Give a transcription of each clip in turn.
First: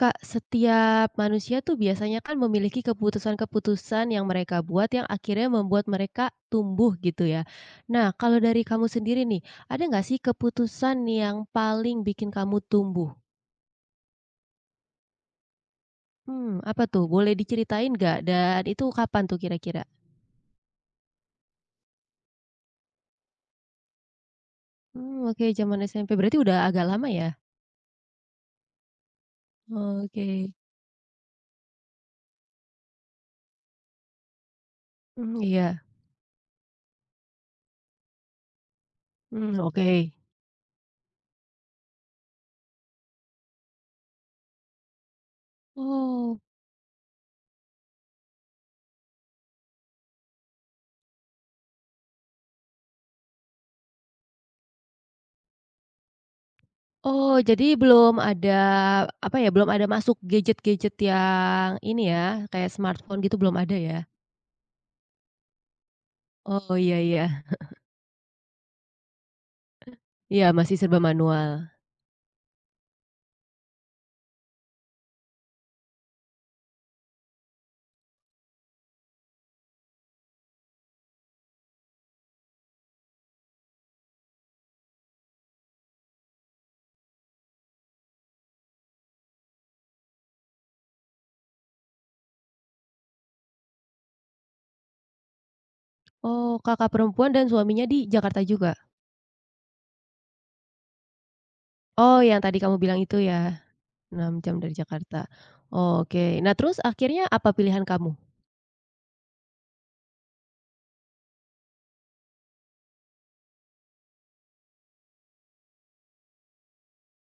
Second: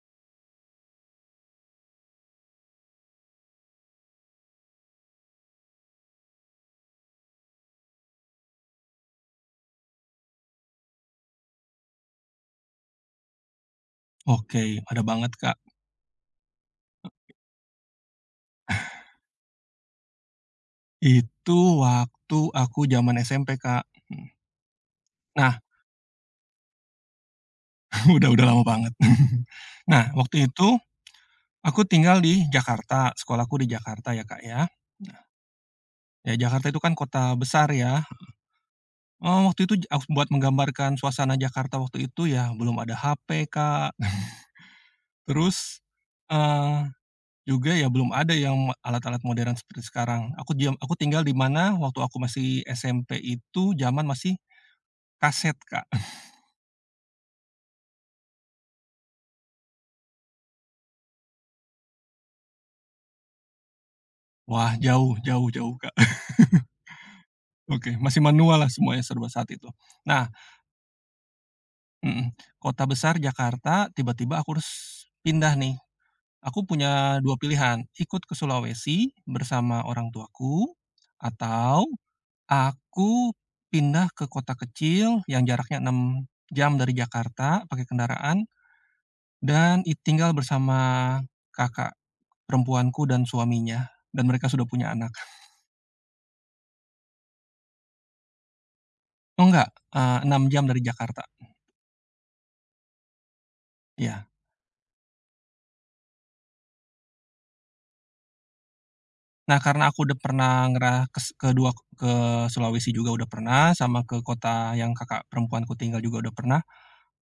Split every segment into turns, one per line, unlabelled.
Kak, setiap manusia tuh biasanya kan memiliki keputusan-keputusan yang mereka buat yang akhirnya membuat mereka tumbuh gitu ya. Nah, kalau dari kamu sendiri nih, ada nggak sih keputusan yang paling bikin kamu tumbuh?
Oke, ada banget, Kak.
Hmm, apa tuh? Boleh diceritain nggak? Dan itu kapan tuh kira-kira?
Itu waktu aku zaman SMP, Kak. Mhm.
Hmm, oke,
Nah,
zaman SMP. Berarti udah agak lama ya?
udah lama banget. Nah, waktu
Oke.
itu aku tinggal di Jakarta, sekolahku di Jakarta ya, Kak, ya. Nah,
Hmm, iya.
ya Jakarta itu kan kota besar ya. Oh,
Hmm,
waktu itu
oke.
aku buat menggambarkan suasana Jakarta waktu itu ya belum ada HP, Kak. Terus,
Oh.
eee, juga ya belum ada yang alat-alat modern seperti sekarang. Aku diam aku tinggal di mana waktu aku masih SMP itu zaman masih kaset, Kak.
Oh, jadi belum ada, apa ya, belum ada masuk gadget-gadget yang ini ya, kayak smartphone gitu belum ada ya?
Wah, jauh jauh jauh, Kak.
Oh, iya iya.
Oke, masih manual lah semuanya serba saat itu. Nah
Iya, masih serba manual.
mhm, kota besar Jakarta, tiba-tiba aku harus pindah nih. Aku punya 2 pilihan, ikut ke Sulawesi bersama orang tuaku, atau aku pindah ke kota kecil yang jaraknya 6 jam dari Jakarta pakai kendaraan dan tinggal bersama kakak perempuanku dan suaminya, dan mereka sudah punya anak.
Oh, kakak perempuan dan suaminya di Jakarta juga?
Oh, enggak, 6 jam dari Jakarta,
Oh, yang tadi kamu bilang itu ya,
ya.
6 jam dari Jakarta. Oke, nah terus akhirnya apa pilihan kamu?
Nah, karena aku udah pernah ngerah kes ke dua ke Sulawesi juga udah pernah, sama ke kota yang kakak perempuanku tinggal juga udah pernah,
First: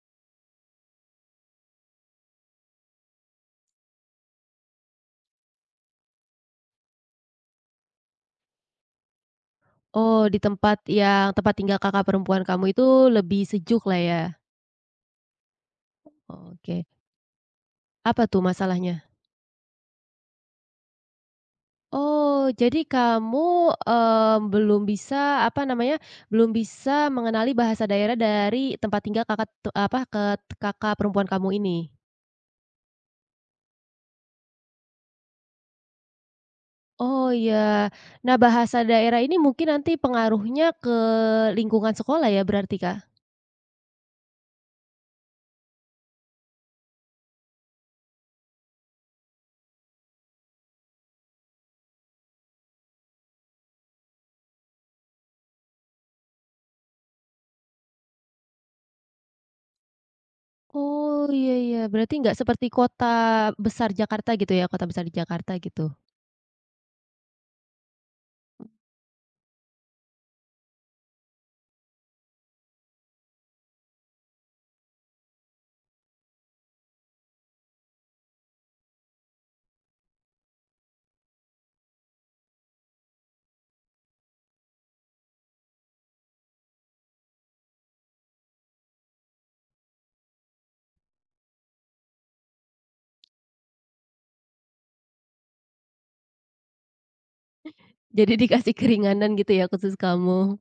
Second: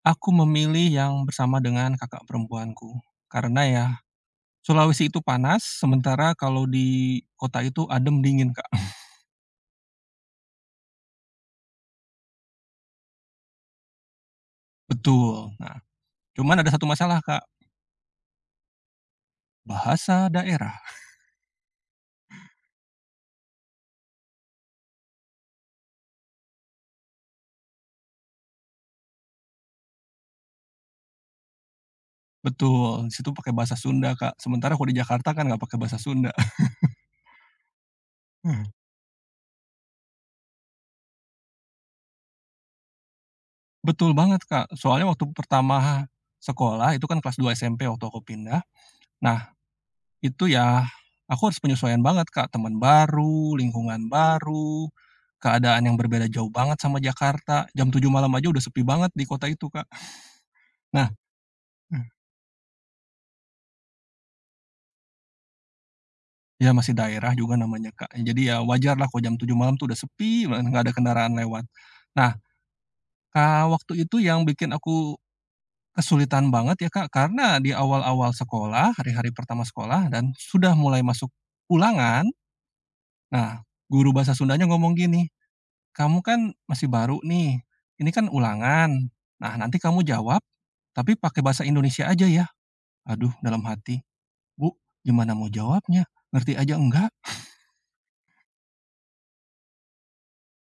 aku memilih yang bersama dengan kakak perempuanku. Karena ya, Sulawesi itu panas, sementara kalau di kota itu adem, dingin, Kak.
Oh, di tempat yang tempat tinggal kakak perempuan kamu itu lebih sejuk lah ya?
Betul. Nah, cuman ada satu
Oke,
masalah, Kak,
apa tuh masalahnya?
bahasa daerah.
Oh, jadi kamu, belum bisa, apa namanya, belum bisa mengenali bahasa daerah dari tempat tinggal Kakak tu apa, ke kakak perempuan kamu ini?
Betul, di situ pakai bahasa Sunda, Kak. Sementara kalau di Jakarta kan nggak pakai bahasa Sunda.
Oh, iya. Nah,
Mhm.
bahasa daerah ini mungkin nanti pengaruhnya ke lingkungan sekolah ya berarti, Kak?
Betul banget, Kak. Soalnya waktu pertama sekolah, itu kan kelas 2 SMP waktu aku pindah. Nah, itu ya, aku harus penyesuaian banget, Kak, teman baru, lingkungan baru, keadaan yang berbeda jauh banget sama Jakarta, jam 7 malam aja udah sepi banget di kota itu, Kak. Nah,
Oh, iya iya, berarti nggak seperti kota besar Jakarta gitu ya, kota besar di Jakarta gitu?
ya masih daerah juga namanya, Kak, jadi ya wajar lah kalau jam 7 malam tuh udah sepi banget, nggak ada kendaraan lewat. Nah, Kak waktu itu yang bikin aku kesulitan banget ya, Kak, karena di awal-awal sekolah, hari-hari pertama sekolah dan sudah mulai masuk ulangan, nah guru bahasa Sundanya ngomong gini, "Kamu kan masih baru nih, ini kan ulangan. Nah, nanti kamu jawab, tapi pakai bahasa Indonesia aja ya." Aduh, dalam hati, "Bu, gimana mau jawabnya? Ngerti aja enggak?"
Jadi dikasih keringanan gitu ya khusus kamu?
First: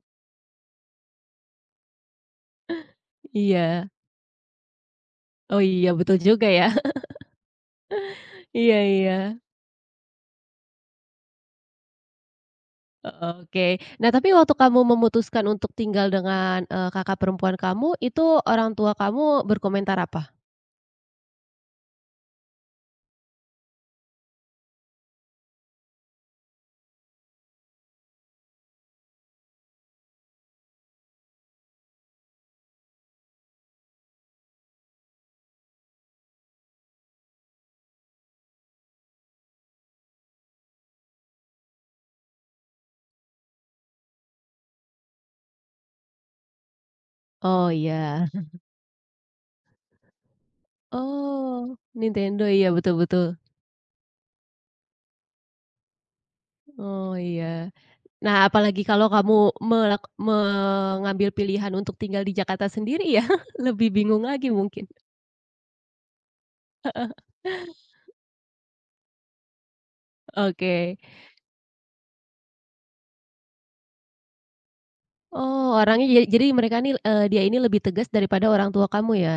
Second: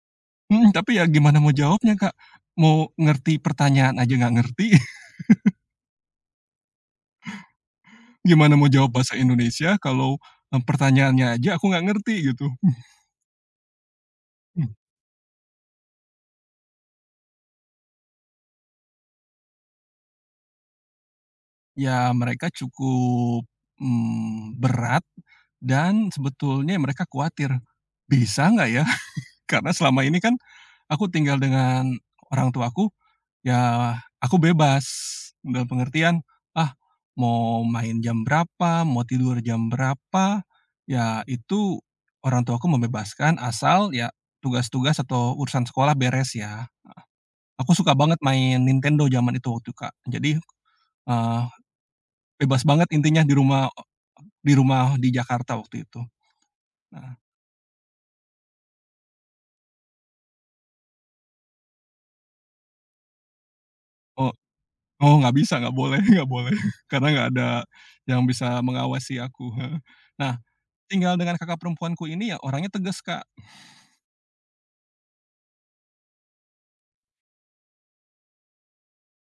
Mhm, tapi ya gimana mau jawabnya, Kak? Mau ngerti
Iya.
pertanyaan aja nggak ngerti,
Oh iya, betul juga ya.
gimana mau
Iya
jawab
iya.
bahasa Indonesia kalau, pertanyaannya aja aku nggak ngerti gitu.
Oke. Nah, tapi waktu kamu memutuskan untuk tinggal dengan, kakak perempuan kamu, itu orang tua kamu berkomentar apa?
Ya mereka cukup, berat dan sebetulnya mereka khawatir, "Bisa nggak ya?" Karena selama ini kan aku tinggal dengan orang tuaku, ya aku bebas, dalam pengertian, ah, mau main jam berapa, mau tidur jam berapa, ya itu orang tuaku membebaskan asal ya tugas-tugas atau urusan sekolah beres ya.
Oh,
Aku suka banget
iya.
main Nintendo zaman itu waktu, Kak. Jadi, eee,
Oh, Nintendo,
bebas
iya,
banget
betul
intinya
betul.
di rumah di Jakarta waktu itu.
Oh,
Nah,
iya. Nah, apalagi kalau kamu mengambil pilihan untuk tinggal di Jakarta sendiri ya, lebih bingung
oh
lagi mungkin.
oh nggak bisa, nggak boleh nggak boleh, karena nggak ada yang bisa mengawasi aku, heeh. Nah,
Oke.
tinggal dengan kakak perempuanku ini ya orangnya tegas, Kak.
Oh, orangnya jadi mereka nih, dia ini lebih tegas daripada orang tua kamu ya?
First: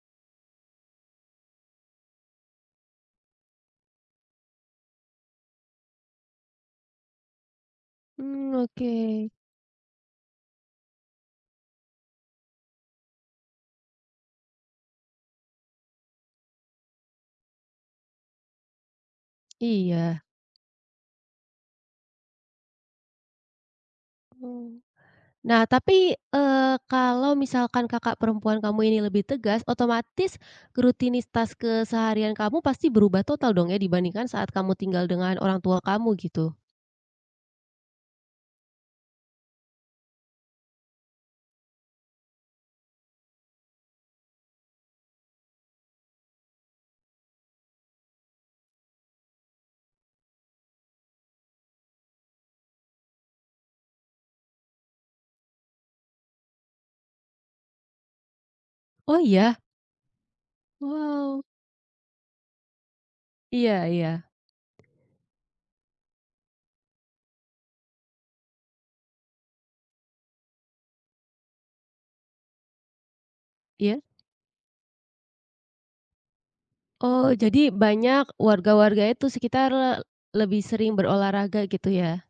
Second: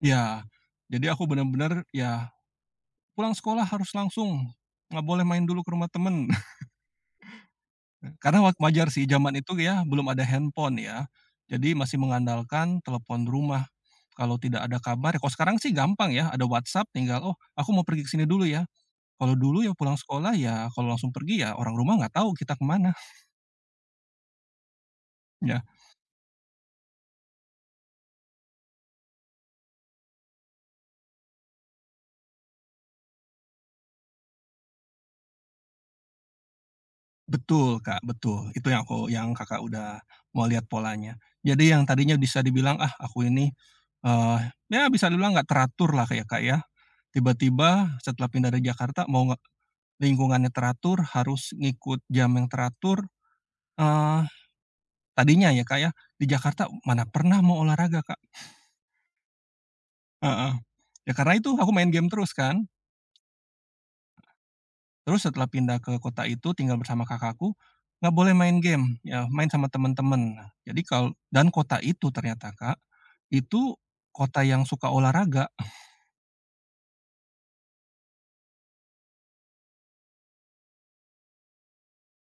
Ya, jadi aku bener-bener ya pulang sekolah harus langsung, nggak boleh main dulu ke rumah temen. Karena wa
Mmm,
wajar
oke.
sih zaman itu ya belum ada handphone ya, jadi masih mengandalkan telepon rumah. Kalau tidak ada kabar ya, kalau sekarang sih gampang ya, ada WhatsApp tinggal, "Oh, aku mau pergi ke sini dulu ya." Kalau dulu ya pulang
Iya.
sekolah ya kalau langsung pergi ya orang rumah nggak tahu kita kemana
Oh.
ya.
Nah, tapi, eee, kalau misalkan kakak perempuan kamu ini lebih tegas, otomatis rutinitas keseharian kamu pasti berubah total dong ya, dibandingkan saat kamu tinggal dengan orang tua kamu, gitu?
Betul, Kak, betul. Itu yang Kakak udah mau lihat polanya. Jadi yang tadinya bisa dibilang, ah, aku ini, eee, ya bisa dibilang nggak teratur lah kayak Kak, ya. Tiba-tiba setelah pindah dari Jakarta mau nge lingkungannya teratur, harus ngikut jam yang teratur, eee, tadinya ya, Kak, ya, di Jakarta mana pernah mau olahraga, Kak.
Oh, iya?
Heeh. Ya karena
Wow.
itu aku main game terus kan.
Iya iya.
Terus setelah pindah ke kota itu tinggal bersama kakakku, nggak boleh main game, ya main sama teman-teman. Nah, jadi kalau dan kota itu ternyata Kak, itu
Iya?
kota yang suka olahraga.
Oh, jadi banyak warga-warga itu sekitar lebih sering berolahraga, gitu ya?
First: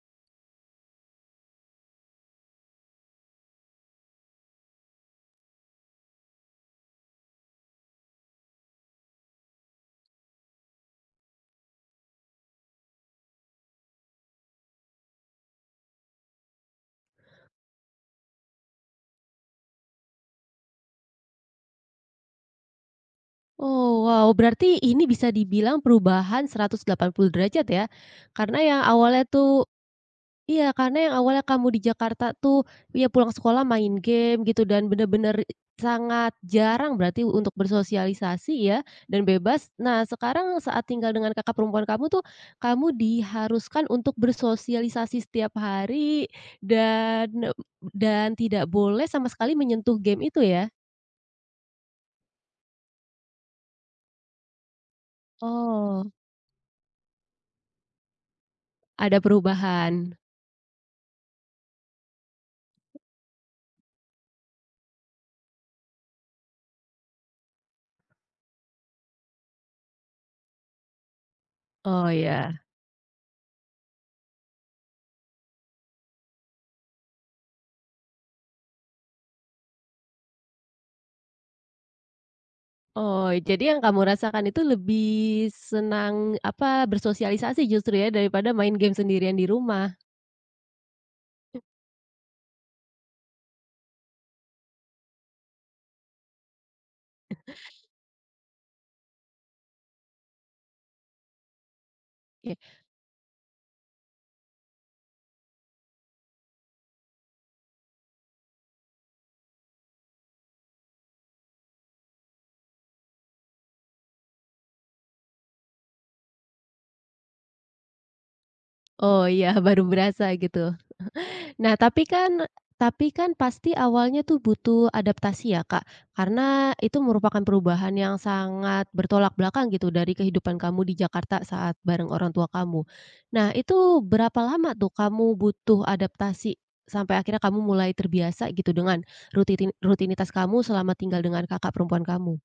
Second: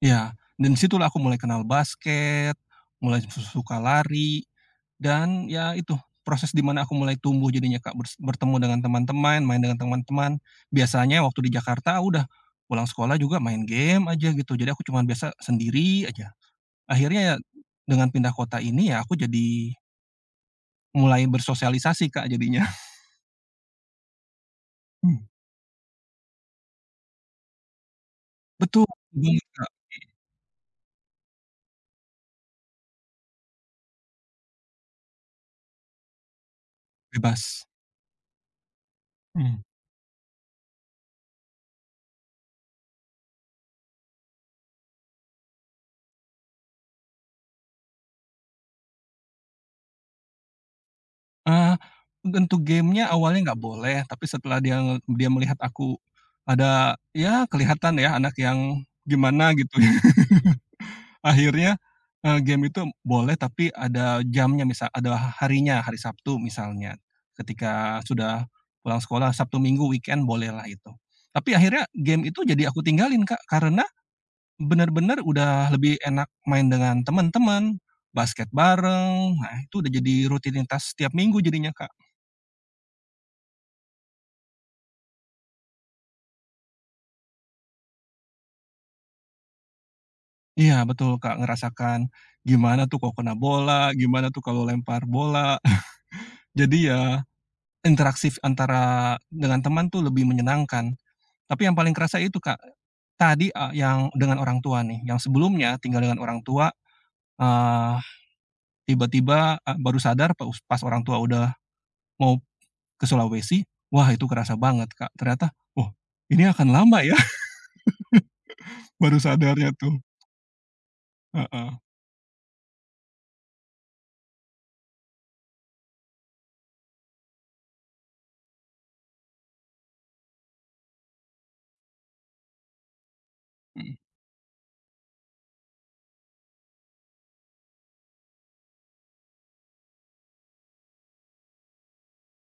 Ya, dan situlah aku mulai kenal basket, mulai suka lari, dan ya itu, proses di mana aku mulai tumbuh jadinya Kak, bertemu dengan teman-teman, main dengan teman-teman. Biasanya waktu di Jakarta udah pulang sekolah juga main game aja gitu, jadi aku cuman biasa sendiri aja. Akhirnya ya dengan pindah kota ini ya aku jadi mulai bersosialisasi, Kak, jadinya.
Oh, wow, berarti ini
Hmm.
bisa dibilang perubahan 180 derajat ya? Karena yang
Betul
awalnya
banget,
tuh
Kak,
iya, karena yang awalnya kamu di Jakarta tuh, ya pulang sekolah main game gitu dan bener-bener sangat jarang berarti untuk
bebas.
bersosialisasi ya, dan
Mmm.
bebas. Nah, sekarang saat tinggal dengan kakak perempuan kamu tuh, kamu diharuskan untuk bersosialisasi setiap hari dan tidak boleh sama sekali menyentuh game itu ya?
Eee, bentuk gamenya awalnya nggak boleh, tapi setelah dia melihat aku
Oh,
ada ya kelihatan ya anak yang
ada
gimana gitu ya,
perubahan.
akhirnya, game itu boleh tapi ada jamnya, misal ada harinya, hari Sabtu misalnya. Ketika sudah pulang sekolah, Sabtu Minggu, weekend bolehlah itu. Tapi akhirnya
Oh,
game itu
ya.
jadi aku tinggalin, Kak, karena bener-bener udah lebih enak main dengan teman-teman basket bareng, nah itu udah jadi rutinitas setiap minggu jadinya, Kak.
Oh, jadi yang kamu rasakan itu lebih senang, apa, bersosialisasi justru ya daripada main game sendirian di rumah?
Iya betul, Kak, ngerasakan gimana tuh kalau kena bola, gimana tuh kalau lempar bola. Jadi ya interaktif antara dengan teman tuh lebih menyenangkan. Tapi yang paling kerasa itu, Kak,
Ya.
tadi, yang dengan orang tua nih, yang sebelumnya tinggal dengan orang tua, eee, tiba-tiba, baru sadar pas orang tua udah mau ke Sulawesi, wah itu kerasa banget, Kak. Ternyata, "Oh, ini akan lama ya," baru
Oh, iya
sadarnya
baru
tuh.
berasa gitu.
Heeh,
Nah, tapi kan pasti awalnya tuh butuh adaptasi ya, Kak, karena itu merupakan perubahan yang sangat bertolak belakang gitu dari kehidupan kamu di Jakarta saat bareng orang tua kamu. Nah,
mhm.
itu berapa lama tuh kamu butuh adaptasi sampai akhirnya kamu mulai terbiasa gitu dengan rutinitas kamu selama tinggal dengan kakak perempuan kamu?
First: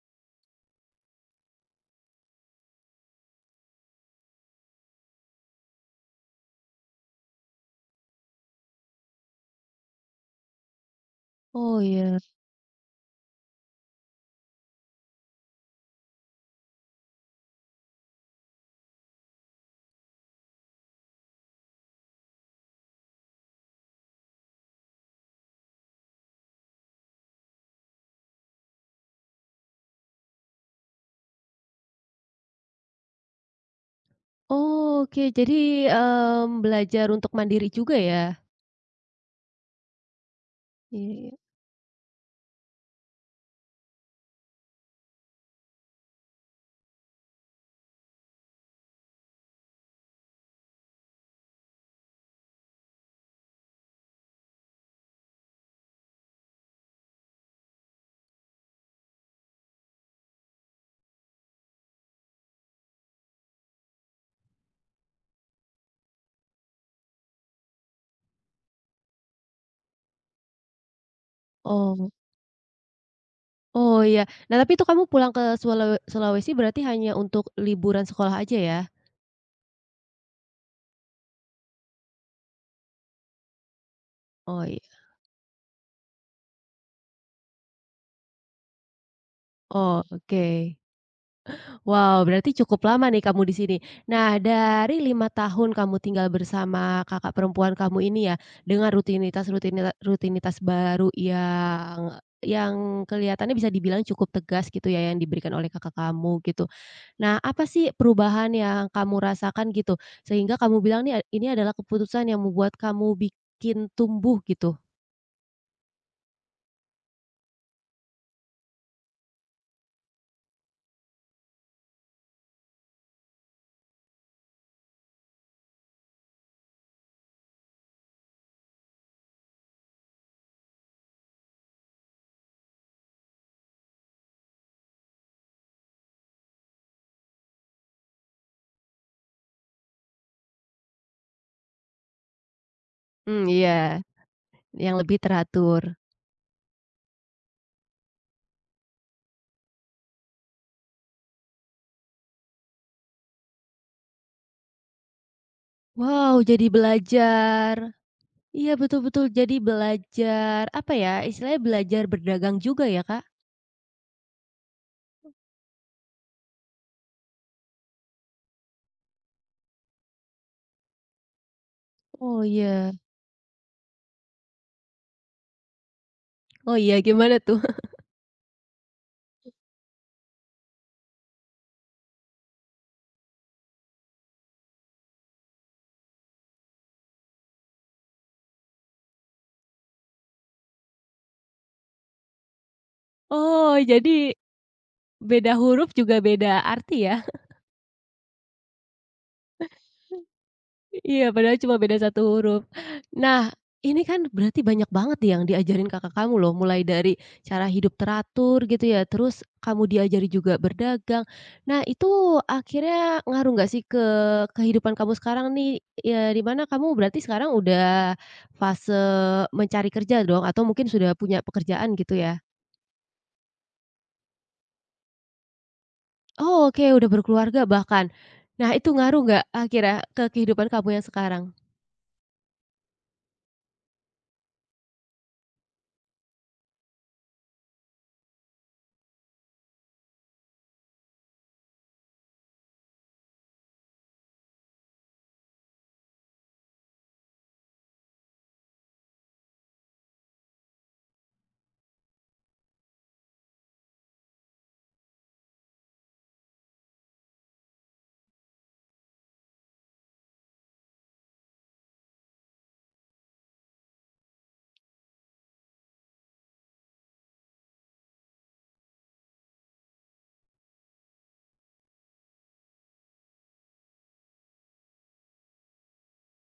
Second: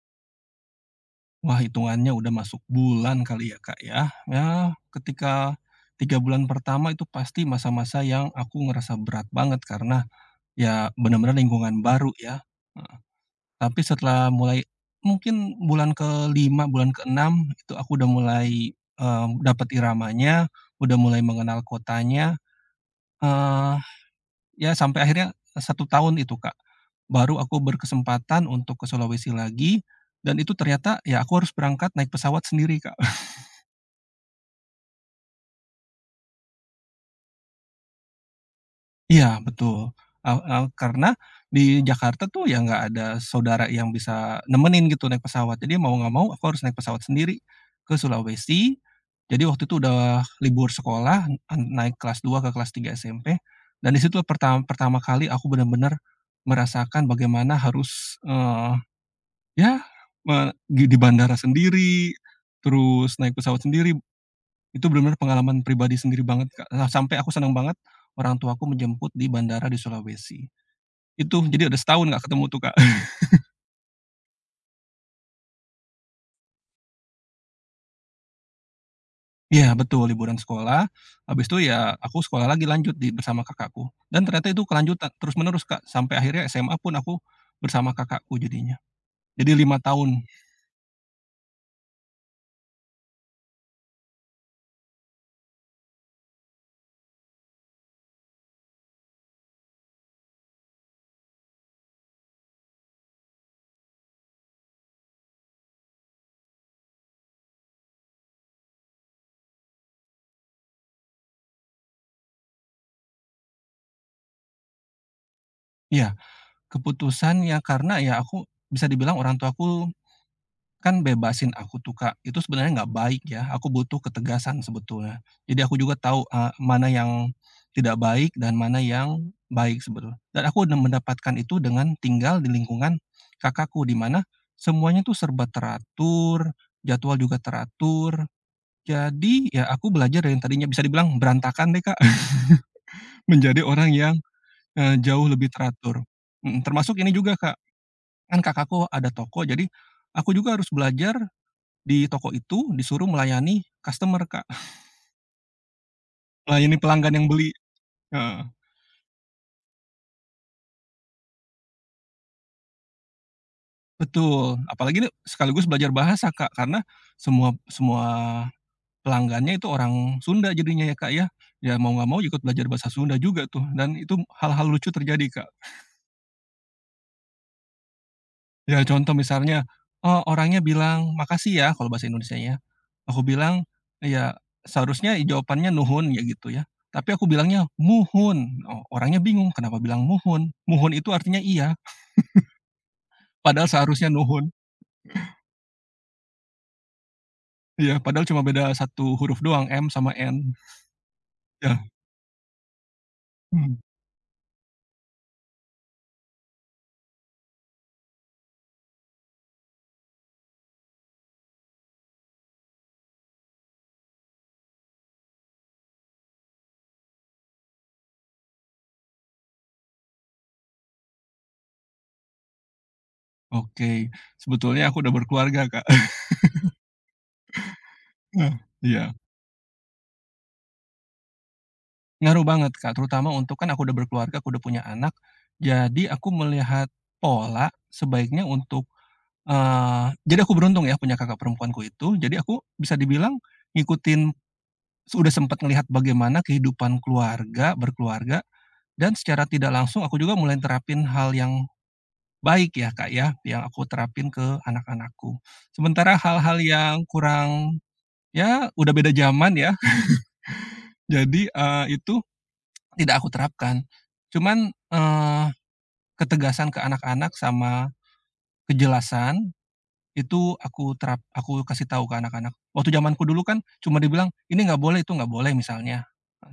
Wah, hitungannya udah masuk bulan kali ya, Kak, ya. Ya ketika 3 bulan pertama itu pasti masa-masa yang aku ngerasa berat banget karena ya benar-benar
Oh
lingkungan baru
iya.
ya, heeh. Tapi setelah mulai mungkin bulan ke-5, bulan ke-6 itu aku udah mulai, dapet iramanya, udah mulai mengenal kotanya, eee ya sampai akhirnya eh, satu tahun itu, Kak. Baru aku berkesempatan untuk ke Sulawesi lagi dan itu ternyata ya aku harus berangkat naik pesawat sendiri, Kak.
Oh, oke, jadi, belajar untuk mandiri juga ya?
Iya betul, eee eee, karena
Iya.
di Jakarta tuh ya nggak ada saudara yang bisa nemenin gitu naik pesawat. Jadi mau nggak mau aku harus naik pesawat sendiri ke Sulawesi. Jadi waktu itu udah libur sekolah, naik kelas 2 ke kelas 3 SMP dan di situ pertama kali aku bener-bener merasakan bagaimana harus, ya, me gi di bandara sendiri, terus naik pesawat sendiri, itu bener-bener pengalaman pribadi sendiri banget, Kak. Nah, sampai aku seneng banget orang tuaku menjemput di bandara di Sulawesi. Itu, jadi udah setahun
Oh.
nggak ketemu tuh, Kak.
Oh iya. Nah, tapi itu kamu pulang ke Sulawesi berarti hanya untuk liburan sekolah aja ya?
Iya, betul, liburan sekolah, habis itu ya aku sekolah lagi lanjut bersama kakakku, dan ternyata itu
Oh iya.
kelanjutan, terus menerus, Kak, sampai akhirnya SMA pun aku bersama kakakku jadinya. Jadi 5
Oh,
tahun.
oke. Wow, berarti cukup lama nih kamu di sini. Nah, dari 5 tahun kamu tinggal bersama kakak perempuan kamu ini ya, dengan rutinitas baru yang kelihatannya bisa dibilang cukup tegas gitu ya yang diberikan oleh kakak kamu gitu. Nah, apa sih perubahan yang kamu rasakan gitu, sehingga kamu bilang nih, ini adalah keputusan yang membuat kamu bikin tumbuh gitu?
Iya, keputusan ya karena ya aku bisa dibilang orang tuaku kan bebasin aku tuh, Kak, itu sebenarnya nggak baik ya, aku butuh ketegasan sebetulnya. Jadi aku juga tahu, mana yang tidak baik dan mana yang baik sebetulnya. Dan aku udah mendapatkan itu dengan tinggal di lingkungan kakakku, di mana semuanya tuh serba teratur, jadwal juga teratur. Jadi ya aku belajar dari yang tadinya bisa dibilang berantakan deh, Kak,
Mmm,
menjadi
iya,
orang yang,
yang lebih
jauh lebih
teratur.
teratur. Mhm, termasuk ini juga, Kak, kan kakakku ada toko, jadi aku juga harus belajar di toko itu disuruh melayani customer, Kak,
Wow, jadi
melayani pelanggan yang beli,
belajar.
heeh,
Iya, betul betul, jadi belajar, apa ya, istilahnya belajar berdagang juga ya, Kak?
betul, apalagi nih sekaligus belajar bahasa, Kak, karena semua semua pelanggannya itu orang Sunda jadinya ya, Kak, ya. Ya mau nggak mau ikut
Oh
belajar bahasa
iya.
Sunda juga tuh dan itu hal-hal lucu terjadi, Kak.
Oh iya, gimana tuh?
Ya contoh misalnya, orangnya bilang, "Makasih ya," kalau bahasa Indonesianya. Aku bilang, ya seharusnya jawabannya nuhun ya gitu ya, tapi aku bilangnya, "Muhun." Orangnya bingung, "Kenapa bilang muhun?" Muhun itu artinya iya. Padahal
Oh,
seharusnya
jadi
nuhun.
beda huruf juga beda arti ya?
Iya, padahal cuma beda satu huruf doang, M sama N.
Iya, padahal cuma
Ya.
beda satu huruf. Nah,
Mhm.
ini kan berarti banyak banget nih yang diajarin kakak kamu loh, mulai dari cara hidup teratur gitu ya, terus kamu diajari juga berdagang. Nah, itu akhirnya ngaruh nggak sih ke kehidupan kamu sekarang nih? Ya, di mana kamu berarti sekarang udah fase mencari kerja dong, atau mungkin sudah punya pekerjaan gitu ya?
Oke, sebetulnya aku udah berkeluarga, Kak.
Oh, oke, udah berkeluarga bahkan. Nah, itu
Iya,
ngaruh nggak akhirnya ke kehidupan kamu yang sekarang?
ngaruh banget, Kak, terutama untuk kan aku udah berkeluarga, aku udah punya anak, jadi aku melihat pola sebaiknya untuk jadi aku beruntung ya punya kakak perempuanku itu, jadi aku bisa dibilang ngikutin sudah sempat ngelihat bagaimana kehidupan berkeluarga dan secara tidak langsung aku juga mulai nerapin hal yang baik ya, Kak, ya, yang aku terapin ke anak-anakku. Sementara hal-hal yang kurang ya udah beda zaman ya, jadi, itu tidak aku terapkan. Cuman, ketegasan ke anak-anak sama kejelasan itu aku kasih tahu ke anak-anak. Waktu zamanku dulu kan cuma dibilang, "Ini nggak boleh, itu nggak boleh," misalnya,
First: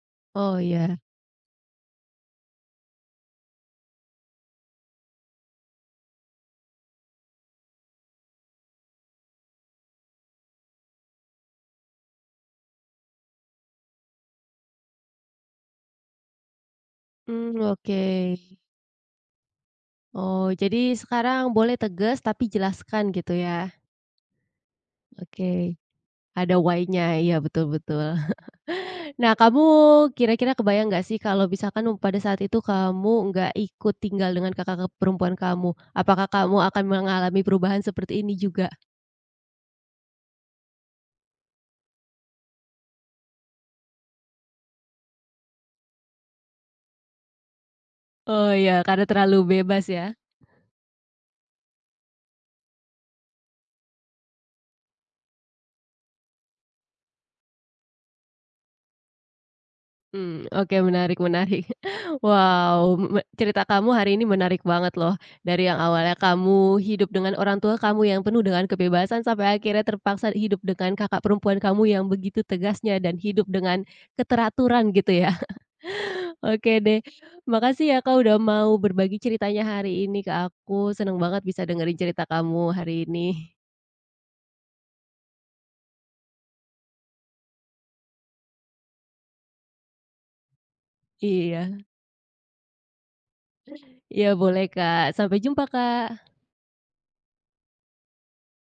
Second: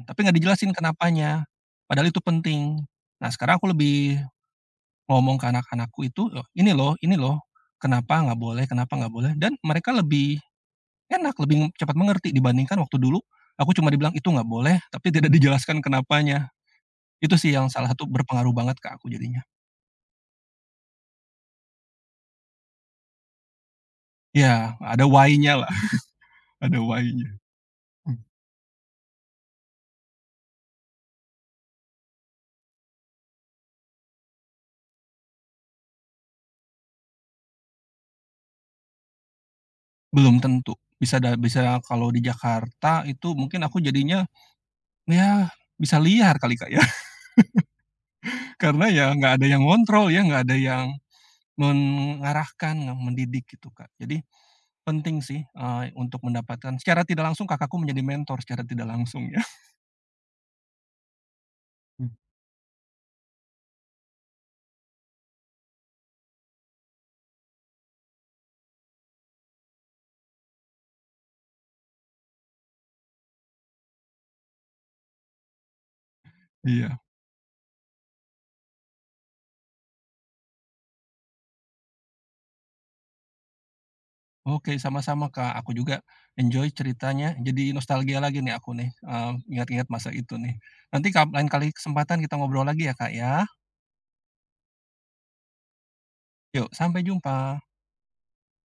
tapi nggak
Oh,
dijelasin
iya.
kenapanya, padahal itu penting. Nah, sekarang aku lebih ngomong ke anak-anakku itu, ini loh, kenapa nggak boleh," dan mereka lebih enak, lebih cepat mengerti dibandingkan waktu dulu aku cuma dibilang, "Itu nggak boleh," tapi tidak dijelaskan kenapanya. Itu sih
Mmm,
yang salah
oke.
satu berpengaruh banget ke aku jadinya.
Oh, jadi sekarang boleh tegas tapi jelaskan gitu ya?
Ya, ada why-nya lah,
Oke, ada
ada
why-nya,
why-nya.
iya betul betul.
Hmm.
Nah, kamu kira-kira kebayang nggak sih kalau misalkan pada saat itu kamu nggak ikut tinggal dengan kakak perempuan kamu, apakah kamu akan mengalami perubahan seperti ini juga?
Belum tentu, bisa kalau di Jakarta itu mungkin aku jadinya, ya bisa liar kali, Kak, ya,
Oh iya,
karena
karena
ya nggak
terlalu
ada yang
bebas ya?
ngontrol ya, nggak ada yang mengarahkan, mendidik gitu, Kak. Jadi penting sih, untuk mendapatkan secara tidak langsung kakakku menjadi mentor secara tidak langsung ya.
Mmm, oke menarik menarik.
Mmm.
Wow, cerita kamu hari ini menarik banget loh. Dari yang awalnya kamu hidup dengan orang tua kamu yang penuh dengan kebebasan, sampai akhirnya terpaksa hidup dengan kakak perempuan kamu yang begitu tegasnya dan hidup dengan keteraturan gitu ya. Oke
Iya.
deh, makasih ya Kak udah mau berbagi ceritanya hari ini ke aku, seneng banget bisa dengerin cerita kamu hari ini.
Oke, sama-sama Kak, aku juga enjoy ceritanya, jadi nostalgia lagi nih aku nih, ingat-ingat masa itu nih. Nanti lain kali
Iya,
kesempatan kita ngobrol lagi ya Kak ya.
iya boleh Kak, sampai jumpa Kak.
Yuk, sampai jumpa.